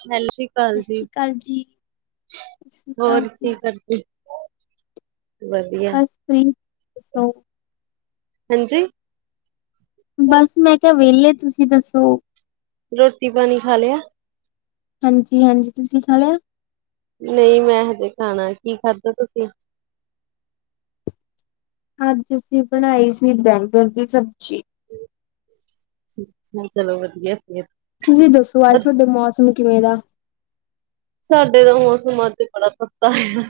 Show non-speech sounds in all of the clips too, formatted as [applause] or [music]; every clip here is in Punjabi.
ਸਤਿ ਸ੍ਰੀ ਸਤਿ ਅਕਾਲ ਜੀ, ਸ਼੍ਰੀ ਅਕਾਲ ਜੀ, ਸਤਿ ਸ਼੍ਰੀ ਅਕਾਲ ਹੋਰ ਜੀ, ਕੀ ਕਰਦੇ। ਵਧੀਆ, ਬਸ ਫਰੀ ਦੱਸੋ ਹਾਂਜੀ, ਬਸ ਮੈਂ ਕਿਹਾ ਵਿਹਲੇ। ਤੁਸੀਂ ਦੱਸੋ ਰੋਟੀ ਪਾਣੀ ਖਾ ਲਿਆ। ਹਾਂਜੀ- ਹਾਂਜੀ, ਤੁਸੀਂ ਖਾ ਲਿਆ। ਨਹੀਂ ਮੈਂ ਹਜੇ ਖਾਣਾ, ਕੀ ਖਾਧਾ ਤੁਸੀਂ? ਅੱਜ ਅਸੀਂ ਬਣਾਈ ਸੀ ਬੈਂਗਨ ਦੀ ਸਬਜ਼ੀ। ਚਲੋ ਵਧੀਆ। ਫਿਰ, ਤੁਸੀਂ ਦੱਸੋ ਅੱਜ ਤੁਹਾਡੇ ਮੌਸਮ ਕਿਵੇੇਂ ਦਾ। ਸਾਡੇ ਤਾਂ ਮੌਸਮ ਅੱਜ ਬੜਾ ਤੱਤਾ ਹੈ।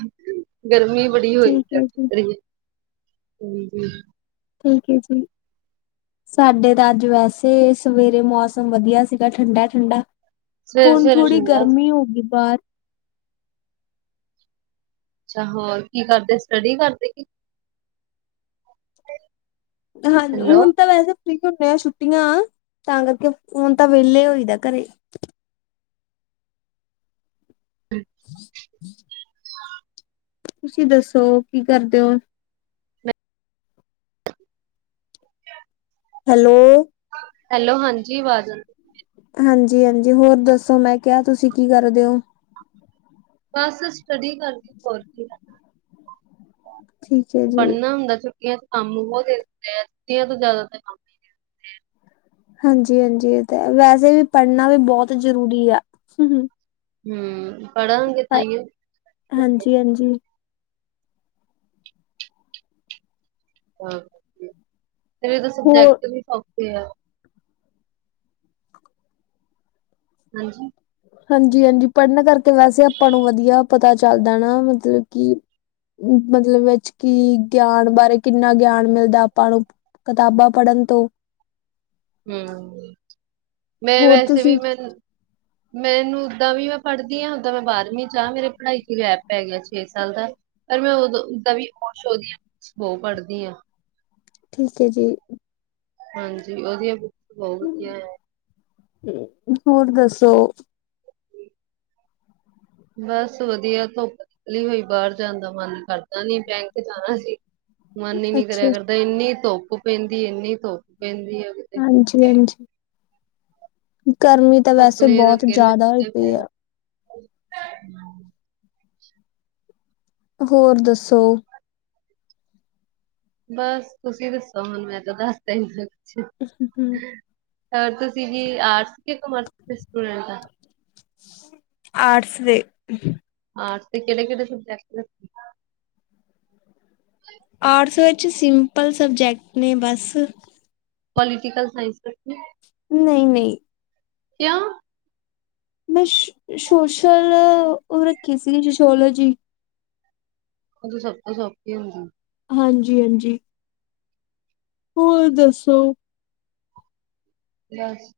ਗਰਮੀ ਬੜੀ ਹੋਈ ਠੀਕ ਫਿਰਦੀ ਹੈ ਕੀ ਜੀ, ਕਰੀਏ ਹਾਂਜੀ। ਠੀਕ ਹੈ ਜੀ ਸਾਡੇ ਤਾਂ ਅੱਜ ਵੈਸੇ ਸਵੇਰੇ ਮੌਸਮ ਵਧੀਆ ਸੀਗਾ ਠੰਡਾ ਠੰਡਾ ਸਵੇਰੇ ਹੁਣ ਸਵੇਰੇ ਥੋੜ੍ਹੀ ਠੰਡਾ ਗਰਮੀ ਹੋ ਗਈ ਬਾਹਰ ਅੱਛਾ ਹੋਰ ਕੀ ਕਰਦੇ ਸਟੱਡੀ ਕਰਦੇ ਕੀ ਹਾਂਜੀ ਹੈਲੋ, ਹੁਣ ਤਾਂ ਵੈਸੇ ਫ੍ਰੀ ਹੁੰਦੇ ਆ ਛੁੱਟੀਆਂ ਤਾਂ ਕਰਕੇ ਹੁਣ ਤਾਂ ਵੇਹਲੇ ਹੋਈ ਦਾ ਘਰੇ [unintelligible] ਤੁਸੀਂ ਦੱਸੋ ਕੀ ਕਰਦੇ? [inaudible] ਹੈਲੋ ਹੈਲੋ ਹਾਂਜੀ ਆਵਾਜ਼ ਆਉਂਦੀ ਹਾਂਜੀ ਹਾਂਜੀ ਹੋਰ ਦੱਸੋ ਮੈਂ ਕਿਹਾ ਤੁਸੀਂ ਕੀ ਕਰਦੇ ਓ ਬਸ ਸਟੱਡੀ ਕਰਕੇ ਹੋਰ ਕੀ ਕਰ ਠੀਕ ਹੈ ਜੀ ਪੜ੍ਹਨਾ ਹੁੰਦਾ ਸੀ। ਛੁੱਟੀਆਂ ਚ ਕੰਮ ਬਹੁਤ ਦੇ ਦਿੰਦੇ ਛੁੱਟੀਆਂ ਤੋਂ ਜਿਆਦਾ ਤਾਂ ਕੰਮ ਦੇ ਦਿੰਦੇ ਆ ਹਾਂਜੀ ਹਾਂਜੀ ਇਹ ਤਾਂ ਵੈਸੇ ਵੀ ਪੜ੍ਹਨਾ ਵੀ ਬਹੁਤ ਜ਼ਰੂਰੀ ਆ ਹੂੰ ਪੜਾਂਗੇ ਤਾਂਹੀਓ ਹਾਂਜੀ ਹਾਂਜੀ ਹਾਂ [unintelligible] ਹੋਰ ਸਬਜੈਕਟ ਵੀ ਸੋ ਤੇ ਆ ਹਾਂਜੀ ਹਾਂਜੀ ਹਾਂਜੀ ਪੜ੍ਹਨ ਕਰਕੇ ਵੈਸੇ ਆਪਾਂ ਨੂੰ ਵਧੀਆ ਪਤਾ ਚੱਲਦਾ ਨਾ ਮਤਲਬ ਕਿ ਮਤਲਬ ਵਿੱਚ ਕੀ ਗਿਆਨ ਬਾਰੇ ਕਿੰਨਾ ਗਿਆਨ ਮਿਲਦਾ ਆਪਾਂ ਨੂੰ ਕਿਤਾਬਾਂ ਪੜ੍ਹਨ ਤੋਂ ਹੂੰ ਮੈਂ ਹੋਰ ਵੈਸੇ ਵੀ ਤੁਸੀਂ ਮੈਂ ਮੈਨੂੰ ਓਦਾਂ ਵੀ ਮੈਂ ਪੜ੍ਹਦੀ ਹਾਂ ਓਦਾਂ ਮੈਂ ਬਾਰਵੀਂ ਚ ਆ ਮੇਰੇ ਪੜ੍ਹਾਈ ਚ ਗੈਪ ਪੈ ਗਿਆ ਛੇ ਸਾਲ ਦਾ ਪਰ ਮੈਂ ਉਦੋਂ ਓਦਾਂ ਵੀ [unintelligible] ਬਹੁਤ ਪੜ੍ਹਦੀ ਹਾਂ। ਠੀਕ ਹੈ ਜੀ। ਹਾਂਜੀ ਉਹ ਦੀਆ ਬਹੁ ਵਧੀਆ ਏ ਹੋਰ ਦੱਸੋ? ਬਸ ਵਧੀਆ ਧੁੱਪ ਨਿਕਲੀ ਹੋਈ ਬਾਹਰ ਜਾਣ ਦਾ ਮਨ ਕਰਦਾ ਨੀ ਬੈਂਕ ਜਾਣਾ ਸੀ। ਮਨ ਹੀ ਨਹੀਂ ਅੱਛਾ ਕਰਿਆ ਕਰਦਾ ਏਨੀ ਧੁੱਪ ਧੁੱਪ ਪੈਂਦੀ ਇੰਨੀ ਧੁੱਪ ਪੈਂਦੀ। ਆ ਕਿਤੇ। ਹਾਂਜੀ ਹਾਂਜੀ ਗਰਮੀ ਤਾਂ ਧੁੱਪ ਵੈਸੇ ਨੇ ਤਾਂ ਬਹੁਤ ਕਿੱਲ ਜ਼ਿਆਦਾ ਹੋਈ ਕੱਢੇ ਪਈ ਪਏ ਆ [inaudible] ਹੋਰ ਦੱਸੋ ਬਸ ਤੁਸੀਂ ਦੱਸੋ ਹੁਣ ਮੈਂ ਤਾਂ ਦਸਤਾ ਏ ਹਮ ਹੋਰ ਤੁਸੀ ਵੀ ਆਰਟਸ ਕੇ ਕਮਰਸ ਤੇ ਸਟੂਡੈਂਟ ਆ [inaudible] ਆਰਟ੍ਸ ਦੇ ਆਰਟ੍ਸ ਤੇ ਕਿਹੜੇ ਕਿਹੜੇ ਸਬ ਆਰਟ੍ਸ ਵਿੱਚ ਕੁਛ ਸਿੰਪਲ ਸਬਜੈਕਟ ਨੇ ਬਸ ਪੋਲੀਟੀਕਲ ਸਾਇੰਸ ਵਰਗੇ। ਨਹੀਂ ਨਹੀਂ ਕੇਆ ਮੈਂ ਸ਼ੋਸ਼ਲ, ਉਹ ਰੱਖੀ ਸੀਗੀ ਸੋਸ਼ੋਲੋਜੀ ਔ ਤੇ ਸਭ ਤੋਂ ਸੌਖੀ ਹੁੰਦੀ ਹਾਂਜੀ ਹਾਂਜੀ ਹੋਰ ਦੱਸੋ ਲਿਆ ਸੀ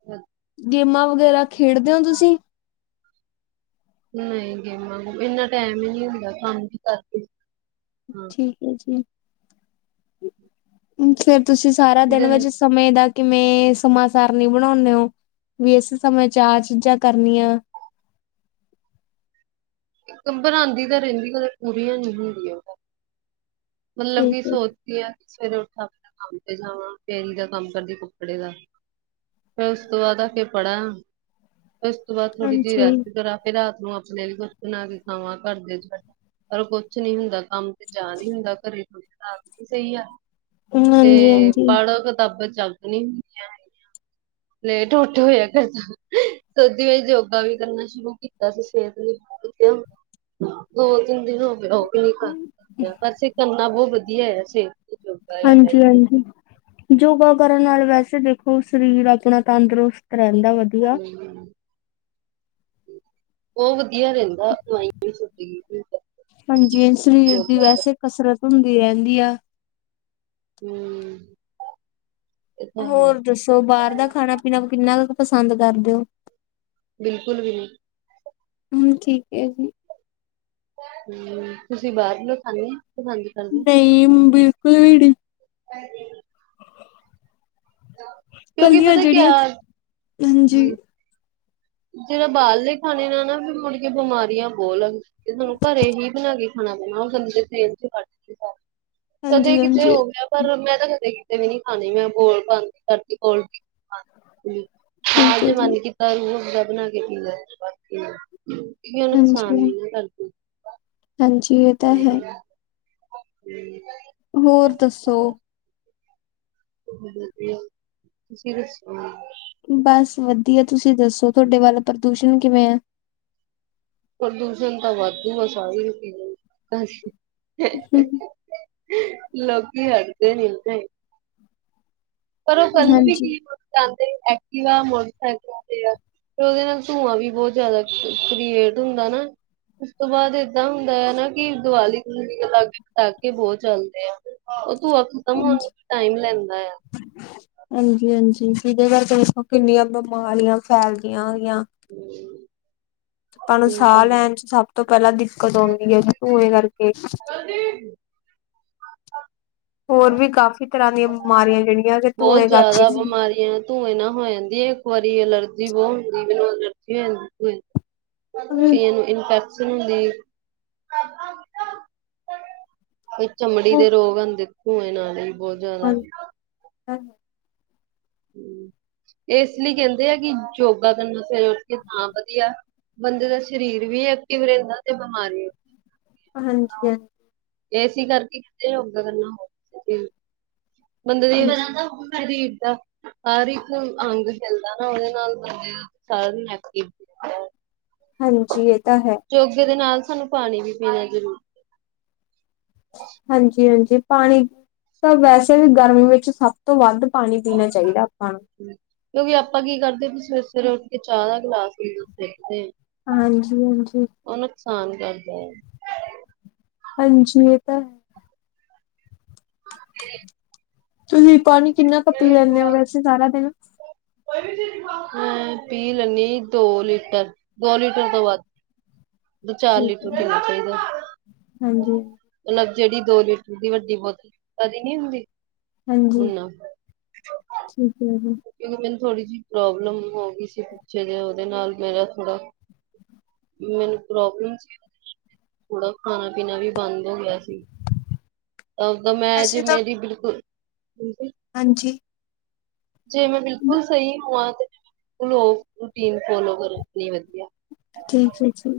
ਗੇਮਾਂ ਵਗੈਰਾ ਖੇਡਦੇ ਹੋ ਤੁਸੀਂ। ਨਹੀਂ ਗੇਮਾਂ ਗ ਇੰਨਾ ਟਾਈਮ ਹੀ ਨਹੀਂ ਹੁੰਦਾ ਕੰਮ ਦੇ ਕਰਕੇ। ਹਾਂ ਠੀਕ ਹੈ ਜੀ। ਹ ਫੇ [inaudible] ਤੁਸੀਂ ਸਾਰਾ ਦਿਨ ਵਿੱਚ ਸਮੇਂ ਦਾ ਕਿਵੇਂ ਸਮਾਸਰਨੀ ਬਣਾਉਂਦੇ ਹੋ ਵੀ ਇਸ ਸਮੇਂ ਚਾਰ ਚੀਜ਼ਾਂ ਕਰਨੀਆਂ। ਬਨੁਦੀਆ ਤਾਂ ਰਹਿੰਦੀ ਕ ਪੂਰੀਆਂ ਨਹੀਂ ਹੁੰਦੀਆਂ ਉਹ। ਮਤਲਬ ਠੀਕ ਕੀ ਹੈ ਸੋਚਦੀ ਆ ਕਿ ਸਵੇਰੇ ਉੱਠ ਕਮਤੇ ਜਾਵਾਂ ਫੇਰੀ ਦਾ ਕੰਮ ਕਰਦੀ ਕੁਪੜੇ ਦਾ ਫਿਰ ਉਸ ਤੋਂ ਬਾਅਦ ਆ ਕੇ ਪੜਾਅ। ਫੇਰ ਉਸ ਤੋ ਬਾਅਦ ਥੋੜੀ ਜਿਹੀ ਹਾਂਜੀ ਰਹਿੰਦੀ ਕਰ ਫਿਰ ਰਾਤ ਨੂੰ ਬਿਲਕੁਲ ਉਹਨਾਂ ਦੀ ਥਾਵਾਂ ਘਰਦੇ--ਪਰ ਕੁਛ ਨੀ ਹੁੰਦਾ ਕੰਮ। ਤੇ ਜਾ ਨ ਹੀ ਹੁੰਦਾ ਘਰੇ ਤੋਂ। ਹਾਂ ਸਹੀ ਆ। ਹਾਂਜੀ ਤੇ ਹਾਂਜੀ ਪੜੋ ਕਿਤਾਬਾਂ ਚ। ਜਲ ਨ ਹੁੰਦੀਆਂ ਹੈਗੀਆਂ [inaudible] ਲੇਟ ਉੱਠ ਹੋਇਆ ਕਰਦਾ ਸ ਕਰਦੀ ਆ ਯੋਗਾ ਵੀ ਕਰਨਾ ਸ਼ੁਰੂ ਕੀਤਾ ਸੀ ਸਿਹਤ ਲਈ ਦੋ ਤਿੰਨ ਦਿਨ ਹੋ ਗਏ ਉਹ ਪਰਸੀਂ ਕਰਨਾ ਬਹੁਤ ਵਧੀਆ ਹੈ ਵੈਸੇ। ਹਾਂਜੀ- ਹਾਂਜੀ ਯੋਗਾ ਕਰਨ ਨਾਲ ਵੈਸੇ ਦੇਖੋ ਉਹ ਸਰੀਰ ਆਪਣਾ ਤੰਦਰੁਸਤ ਰਹਿੰਦਾ ਵਧੀਆ। ਉਹ ਵਧੀਆ ਰਹਿੰਦਾ [inaudible] ਹਾਂਜੀ ਸਰੀਰ ਦੀ ਯੋਗਾ ਵੈਸੇ ਕਸਰਤ ਹੁੰਦੀ ਰਹਿੰਦੀ ਆ। ਹਮ ਹੋਰ ਦੱਸੋ ਬਾਹਰ ਦਾ ਖਾਣਾ ਪੀਣਾ ਕਿੰਨਾ ਕੁ ਪਸੰਦ ਕਰ ਦਿਓ ਬਿਲਕੁਲ ਵੀ ਨਹੀਂ। ਹ ਠੀਕ ਹੈ ਜੀ। ਹਮ ਤੁਸੀਂ ਬਾਦ ਮੇ ਖਾਂਨੇ ਹੋ। ਨਹੀਂ ਬਿਲਕੁਲ ਵੀ ਨਹੀਂ। ਹਾਂਜੀ [inaudible] ਕਿਉਂਕਿ ਕੱਲੀਆਂ ਪਤਾ ਜਿਹੜੀਆਂ- ਕਿਆ ਹਾਂਜੀ ਜਿਹੜਾ ਬਾਹਰਲੇ ਖਾਣੇ ਨਾਲ ਨਾ ਨਾ ਮੁੜਕੇ ਬਿਮਾਰੀਆਂ ਬਹੁ ਲਗਦੀ। ਤੇ ਤੁਾਨੂੰ ਘਰੇ ਹੀ ਬਣਾ ਗਿ। ਖਾਣਾ ਬਣਾ ਦਿੰਦੇ [inaudible] ਕਦੇ ਹਾਂਜੀ ਕਿਤੇ ਹਾਂਜੀ ਹੋ ਗਿਆ ਪਰ ਮੈਂ ਤਾਂ ਕਦੇ ਤੇ ਵੀ ਨੀ ਖਾਣੀ ਮੈਂ ਬੋਲ ਬੰ ਕਰਦੀ ਬੋਲ ਤੀ ਠੀਕ ਹੈ ਹਾਂਜੀ ਜੀ ਮਨ ਕੀਤਾ ਰੂਹ ਦਬਨਾ ਕੇ ਕੀਦਾ ਨੁਕਸਾਨ ਹਾਂਜੀ ਨੀ ਨਾ ਕਰਦੀ ਹਾਂਜੀ, ਇਹ ਤਾਂ ਹੈ। ਔ ਗ੍ਰਵੀ ਵਾਲੀ। ਹੋਰ, ਦੱਸੋ। ਵਧੀਆ [inaudible] ਬਸ ਵਧੀਆ ਤੁਸੀਂ ਤੁਸੀਂ ਦੱਸੋ ਤੁਹਾਡੇ ਵੱਲ ਪ੍ਰਦੂਸ਼ਣ ਕਿਵੇਂ ਐ ਪ੍ਰਦੂਸ਼ਣ ਤਾਂ ਵਾਧੂ ਆ ਸਾਰੀ ਰ ਹਾਂਜੀ [unintelligible] ਲੋਕੀ ਹਟਦੇ ਨੀ ਹੁਦੇ ਪਰ ਔ ਸਾਨੂੰ ਵੀ ਹਾਂਜੀ ਕੀ ਪਹੁੰਚਾਂਦੇ। ਐਕਟਿਵਾ ਮੋਟਰਸਾਈਕਲ ਤੇ ਆ ਫ ਉਹਦੇ ਨਾਲ ਧੂੰਆਂ ਵੀ ਬਹੁਤ ਜਿਆਦਾ ਕ੍ਰੀਏਟ ਹੁੰਦਾ ਨਾ ਉਸ ਤੋਂ ਬਾਅਦ ਏਦਾਂ ਹੁੰਦਾ ਆ ਨਾ ਕਿ ਦੀਵਾਲੀ ਦਵਉਲੀ ਦੇ ਲਾਗੇ ਪਟਾਕੇ ਬਹੁਤ ਚੱਲਦੇ ਆ ਧੂੰਆ ਖਤਮ ਹੋਣ ਟਾਈਮ ਲੈਂਦਾ ਆ ਹਾਂਜੀ, ਹਾਂਜੀ। ਜਿਦੇ ਕਰਾਰੇ ਦੱਸੋ ਕਿੰਨੀਆਂ ਬਿਮਾਰੀਆਂ ਫੈਲਦੀਆਂ। ਹੈਗੀਆਂ ਹੂ ਆਪਾਂ ਨੂੰ ਸਾਹ ਲੈਣ ਚ ਸਭ ਤੋਂ ਪਹਿਲਾਂ ਦਿੱਕਤ ਆਉਂਦੀ ਹੈ ਧੂੰਏ ਕਰਕੇ ਕਲਦੀ ਹੋਰ ਵੀ ਕਾਫ਼ੀ ਤਰ੍ਹਾਂ ਦੀਆਂ ਬਿਮਾਰੀਆਂ ਜਿਹੜੀਆਂ ਕਿ ਧੂੰਏ ਬਹੁਤ ਕਰ ਕੇ ਜ਼ਿਆਦਾ ਬਿਮਾਰੀਆਂ ਬਹੁ ਜੀ- ਕਈਆਂ ਨੂੰ ਇੰਪੈਕਟ [unintelligible] ਚਮੜੀ ਦੇ ਰੋਗ ਹੁੰਦੇ ਹੋਏ ਨਾਲੇ ਬਹੁਤ ਜ਼ਿਆਦਾ ਹੈਲੋ ਹਮਮ, ਇਸ ਲਈ ਕਹਿੰਦੇ ਆ ਕਿ ਯੋਗਾ ਕਰਨਾ ਸਵੇਰੇ ਉਠ ਕੇ ਤਾਂ ਹ ਵਧੀਆ, ਬੰਦੇ ਦਾ ਸਰੀਰ ਵੀ ਐਕਟਿਵ ਰਹਿੰਦਾ ਤੇ ਬਿਮਾਰੀ ਹਾਂਜੀ- ਹਾਂਜੀ ਏਸੀ ਕਰਕੇ ਕਹਿੰਦੇ ਯੋਗਾ ਕਰਨਾ ਹੋਵੇ ਬੰਦੇ ਦੀ ਸਰੀਰ ਦਾ ਹਰ ਇੱਕ ਅੰਗ ਹਿਲਦਾ ਨਾ ਉਹਦੇ ਨਾਲ ਬੰਦੇ ਦਾ ਸਾਰਾ ਦਿਨ ਐਕਟਿਵ ਰਹਿੰਦਾ ਹਾਂਜੀ, ਇਹ ਤਾਂ ਹੈ। ਯੋਗੇ ਦੇ ਨਾਲ ਸਾਨੂੰ ਪਾਣੀ ਵੀ ਪੀਣਾ ਜ਼ਰੂਰ ਹਾਂਜੀ -ਹਾਂਜੀ, ਪਾਣੀ ਤਾਂ ਵੈਸੇ ਵੀ ਗਰਮੀ ਵਿੱਚ ਸਭ ਤੋਂ ਵੱਧ ਪਾਣੀ ਪੀਣਾ ਚਾਹੀਦਾ ਆਪਾਂ ਨੂੰ ਕਿਉਂਕਿ ਆਪਾਂ ਕੀ ਕਰਦੇ ਵੀ ਸਵੇਰੇ ਫਿਰ ਉੱਠ ਕੇ ਚਾਹ ਦਾ ਗਲਾਸ ਵੀ ਦੇਖਦੇ। ਹਾਂਜੀ -ਹਾਂਜੀ ਸਾਨ ਕਰਦਾ ਹੈ। ਹਾਂਜੀ, ਇਹ ਤਾਂ ਹੈ। ਹਾਂ [inaudible] ਤੁਸੀਂ ਪਾਣੀ ਕਿੰਨਾ ਕ ਪੀ ਲੈਂਦੇ ਹੋ ਵੈਸੀੇ ਸਾਰਾ ਦੇਣਾ ਹਮ, ਪੀ ਲੈਂਨੀ ਦੋ ਲੀਟਰ, ਦੋ ਲੀਟਰ ਤੋਂ ਵੱਧ ਦੋ -ਚਾਰ ਠੀਕ ਲਈ ਹੈ ਪੀਣਾ ਚਾਹੀਦਾ। ਹਾਂਜੀ ਅਲੱਗ ਜਿਹੜੀ ਦੋ ਲੀਟਰ ਦੀ ਵੱਡੀ ਬੋਤਲ ਲਿਮਕਾ ਦੀ ਨੀ ਹੁੰਦੀ। ਹਾਂਜੀ, ਠੀਕ ਹੈ। ਜੀ ਤੁਹੀ ਮੈਂਨੂੰ [inaudible] ਥੋੜ੍ਹੀ ਜਿਹੀ ਪ੍ਰੋਬਲਮ ਹੋ ਗਈ ਸੀ। ਪਿੱਛੇ ਜਿਹੇ ਉਹਦੇ ਨਾਲ ਮੇਰਾ ਥੋੜਾ, ਮੈਨੂੰ ਪ੍ਰੋਬਲਮ ਸੀ ਥੋੜਾ ਖਾਣਾ -ਪੀਣਾ ਵੀ ਬੰਦ ਹੋ ਗਿਆ ਸੀ। ਤ ਦਾ ਮੈਂ ਅਜੇ ਵੈਸੇ ਤਾਂ ਮੇਰੀ ਬਿਲਕੁਲ ਹਾਂਜੀ। ਜੇ ਮੈਂ ਬਿਲਕੁਲ ਸਹੀ ਹੋਵਾਂ ਲੋਕ ਰੂਟੀਨ ਫੋਲੋ ਕਰਨ ਨ ਵਧੀਆ। ਠੀਕ ਹੈ ਜੀ,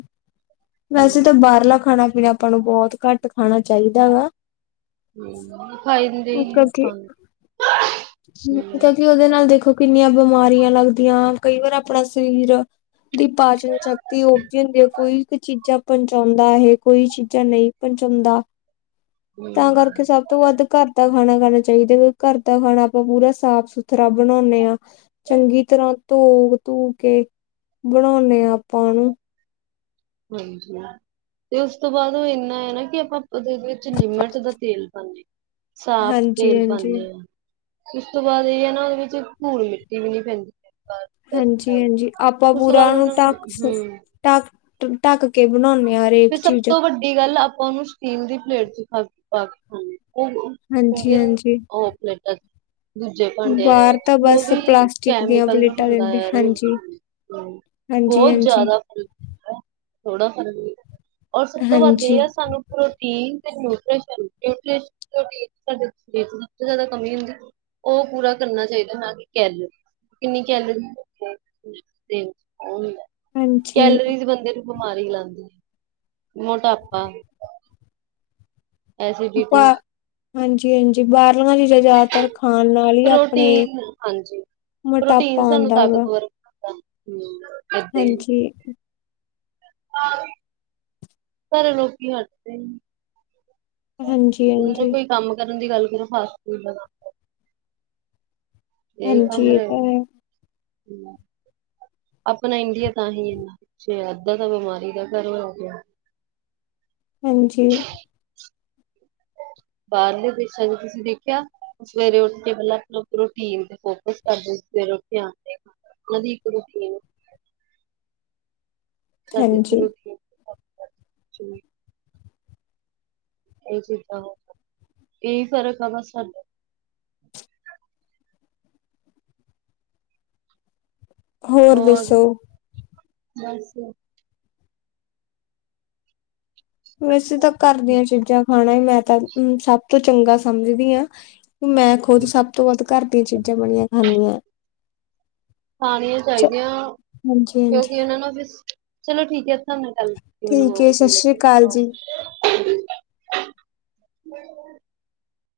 ਵੈਸੇ ਤੇ ਹੂੰ ਬਾਹਰਲਾ ਖਾਣਾ ਆਪਾਂ ਨੂੰ ਬਹੁਤ ਘੱਟ ਖਾਣਾ ਚਾਹੀਦਾ ਵਾਂ ਹ ਕਿਉਂਕਿ ਉਹਦੇ ਨਾਲ ਦੇਖੋ ਕਿੰਨੀਆਂ ਬਿਮਾਰੀਆਂ ਲੱਗਦੀਆਂ ਕਈ ਵਾਰ ਆਪਣਾ ਸਰੀਰ ਦੀ ਪਾਚਨ ਸ਼ਕਤੀ ਉਪਜ ਹੁੰਦੀ ਆ ਕੋਈ ਚੀਜ਼ਾਂ ਪਹੁੰਚਾਉਂਦਾ ਹੈ ਕੋਈ ਚੀਜ਼ਾਂ ਨਹੀਂ ਪਹੁੰਚਾਉਂਦਾ ਤਾਂ ਹੂੰ-ਹੂੰ, ਕਰਕੇ ਸਭ ਤੋਂ ਵੱਧ ਘਰ ਦਾ ਖਾਣਾ ਖਾਣਾ ਚਾਹੀਦਾ ਘਰ ਦਾ ਖਾਣਾ ਆਪਾਂ ਪੂਰਾ ਸਾਫ਼ ਸੁਥਰਾ ਬਣਾਉਂਦੇ ਹਾਂ ਚੰਗੀ ਤਰ੍ਹਾਂ ਧੋ ਧੂ ਕੇ ਬਣਾਉਂਦੇ ਹਾਂ ਆਪਾਂ ਉਹਨੂੰ। ਹਾਂਜੀ ਤੇ ਉਸ ਤੋਂ ਬਾਅਦ ਉਹ ਇੰਨਾ ਹੈ ਨਾ ਕਿ ਆਪਾਂ ਉਹਦੇ ਵਿੱਚ ਲਿਮਟ ਦਾ ਤੇਲ ਪਾਉਦੇ ਸਾਫ ਹਾਂਜੀ ਤੇਲ ਹਾਂਜੀ ਪਾਉਦੇ ਹ ਇਸ ਤੋਂ ਬਾਅਦ ਇਹ ਹੈ ਨਾ ਉਹਦੇ ਵਿੱਚ ਧੂੜ ਮਿੱਟੀ ਵੀ ਨ ਪੈਂਦੀ ਹਾਂਜੀ ਹਾਂਜੀ ਆਪਾਂ ਤੋਂ ਪੂਰਾ ਬਾਅਦ ਉਹਨਾਂ ਉਸ ਨੂੰ ਢੱਕ ਕੇ ਹੂੰ ਤਾ ਢੱਕ ਕੇ ਬਣਾਉਂਦੇ ਤੇ ਸਭ ਤੋਂ ਵੱਡੀ ਗੱਲ ਆਪਾਂ ਉਹਨੂੰ ਸਟੀਲ ਦੀ ਪਲੇਟ ਚ ਹ ਪਾਕ ਹਾਂ ਹਾਂਜੀ ਹਾਂਜੀ ਉਹ ਪਲੇਟਾਂ ਦੂਜੇ ਭਾਂਡਿਆਂ ਦੇ ਬਾਹਰ ਤਾਂ ਉਹ ਬਸ ਵੀ ਪਲਾਸਟਿਕ ਦੀਆਂ ਕੈਮੀਕਲ ਨੂੰ ਪਲੇਟਾਂ ਹੁੰਦਾ ਦਿੰਦੇ ਯਾਰ ਹਾਂਜੀ ਹਾਂਜੀ ਬਹੁਤ ਹਾਂਜੀ ਜ਼ਿਆਦਾ ਫਰਕਦਾ ਥੋੜਾ ਫਰਕ ਹੋ ਔਰ ਸਭ ਤੋਂ ਵੱਧ ਇਹ ਹਾਂਜੀ ਆ ਸਾਨੂੰ ਪ੍ਰੋਟੀਨ ਸਾਡੇ ਸਰੀ ਜ਼ਿਆਦਾ ਕਮੀ ਹੁੰਦੀ ਉਹ ਪੂਰਾ ਕਰਨਾ ਚਾਹੀਦਾ ਨਾ ਕਿ ਕੈਰੀ ਕਿੰਨੀ ਕੈਲਰੀ ਹਾਂਜੀ ਕੈਲੋਰੀਜ਼ ਬੰਦੇ ਨੂੰ ਮਾਰੀ ਲਾਦੀ ਆ ਮੋਟਾਪਾ ਐਸਸੀਡੀਟੀ ਬਾ ਹਾਂਜੀ ਹਾਂਜੀ ਬਾਹਰਲਾਂ ਚ ਜ਼ਿਆਦਾਤਰ ਖਾਣ ਨਾਲ ਹੀ ਆਪਣੇ ਪ੍ਰੋਟੀਨ ਹਾਂਜੀ। ਮੋਟਾਪਾ ਆਉਂਦਾ ਗਾ ਹਮ ਹਾਂਜੀ ਘਰੇ ਲੋਕੀ ਹਟਦੇ ਸੀ ਹਾਂਜੀ ਹਾਂਜੀ ਦੀ ਗੱਲ ਕਰੋ ਫਾਸ ਫੂ ਹਾਂਜੀ, ਇਹ ਤਾਂ ਹੈ। ਆਪਣਾ ਇੰਡੀਆ ਤਾਂ ਹੀ ਐਨਾ ਪਿੱਛੇ ਆ ਅੱਧਾ ਤਾਂ ਬਿਮਾਰੀ ਦਾ ਘਰ ਹੋਇਆ ਪਿਆ। ਹਾਂਜੀ, ਬਾਹਰਲੇ ਦੇਸਾਂ ਚ ਤੁਸੀਂ ਦੇਖਿਆ ਸਵੇਰੇ ਉੱਠ ਕੇ ਮਤਲਬ ਆਪ ਰੂਟੀਨ ਤੇ ਫੋਕਸ ਕਰਦੇ ਸਵੇਰੇ ਉੱਠ ਆਦੇ ਉਹ ਦੀ ਇੱਕ ਰੂਟੀਨ ਕਰਦੀ ਥੇ ਹਾਂਜੀ ਰੋਟੀ ਜੀ, ਇਹ ਚੀਜ਼ਾਂ ਹੋ ਇਹੀ ਫ਼ਰਕ ਆ ਬਸ ਸਾਨੂੰ। ਹੋਰ ਦੱਸੋ ਬਸ ਵੈਸੇ ਤਾਂ ਘਰ ਦੀਆਂ ਚੀਜ਼ਾਂ ਖਾਣਾ ਹੀ ਮੈਂ ਤਾਂ ਸਭ ਤੋਂ ਚੰਗਾ ਸਮਝਦੀ ਹਾਂ। ਮੈਂ ਖੁਦ ਸਭ ਤੋਂ ਵੱਧ ਘਰ ਦੀਆਂ ਚੀਜ਼ਾਂ ਬਣੀਆਂ ਖਾਂਦੀਆਂ। ਖਾਣੀਆਂ ਚਾਹੀਦੀਆਂ, ਹਾਂਜੀ ਹਾਂਜੀ ਕਿਉਂਕਿ ਉਹਨਾਂ ਨਾਲ ਫ਼ਿਸ ਚਲੋ ਠੀਕ ਹੈ। ਤੁਹਾਡੇ ਨਾਲ ਗਲ ਕਰ ਕੇ ਮੈਨੂੰ ਠੀਕ ਹੈ ਬਹੁਤ ਸਤਿ ਸ੍ਰੀ ਅਕਾਲ ਜੀ ਵਧੀਆ ਲੱਗਾ। [unintelligible]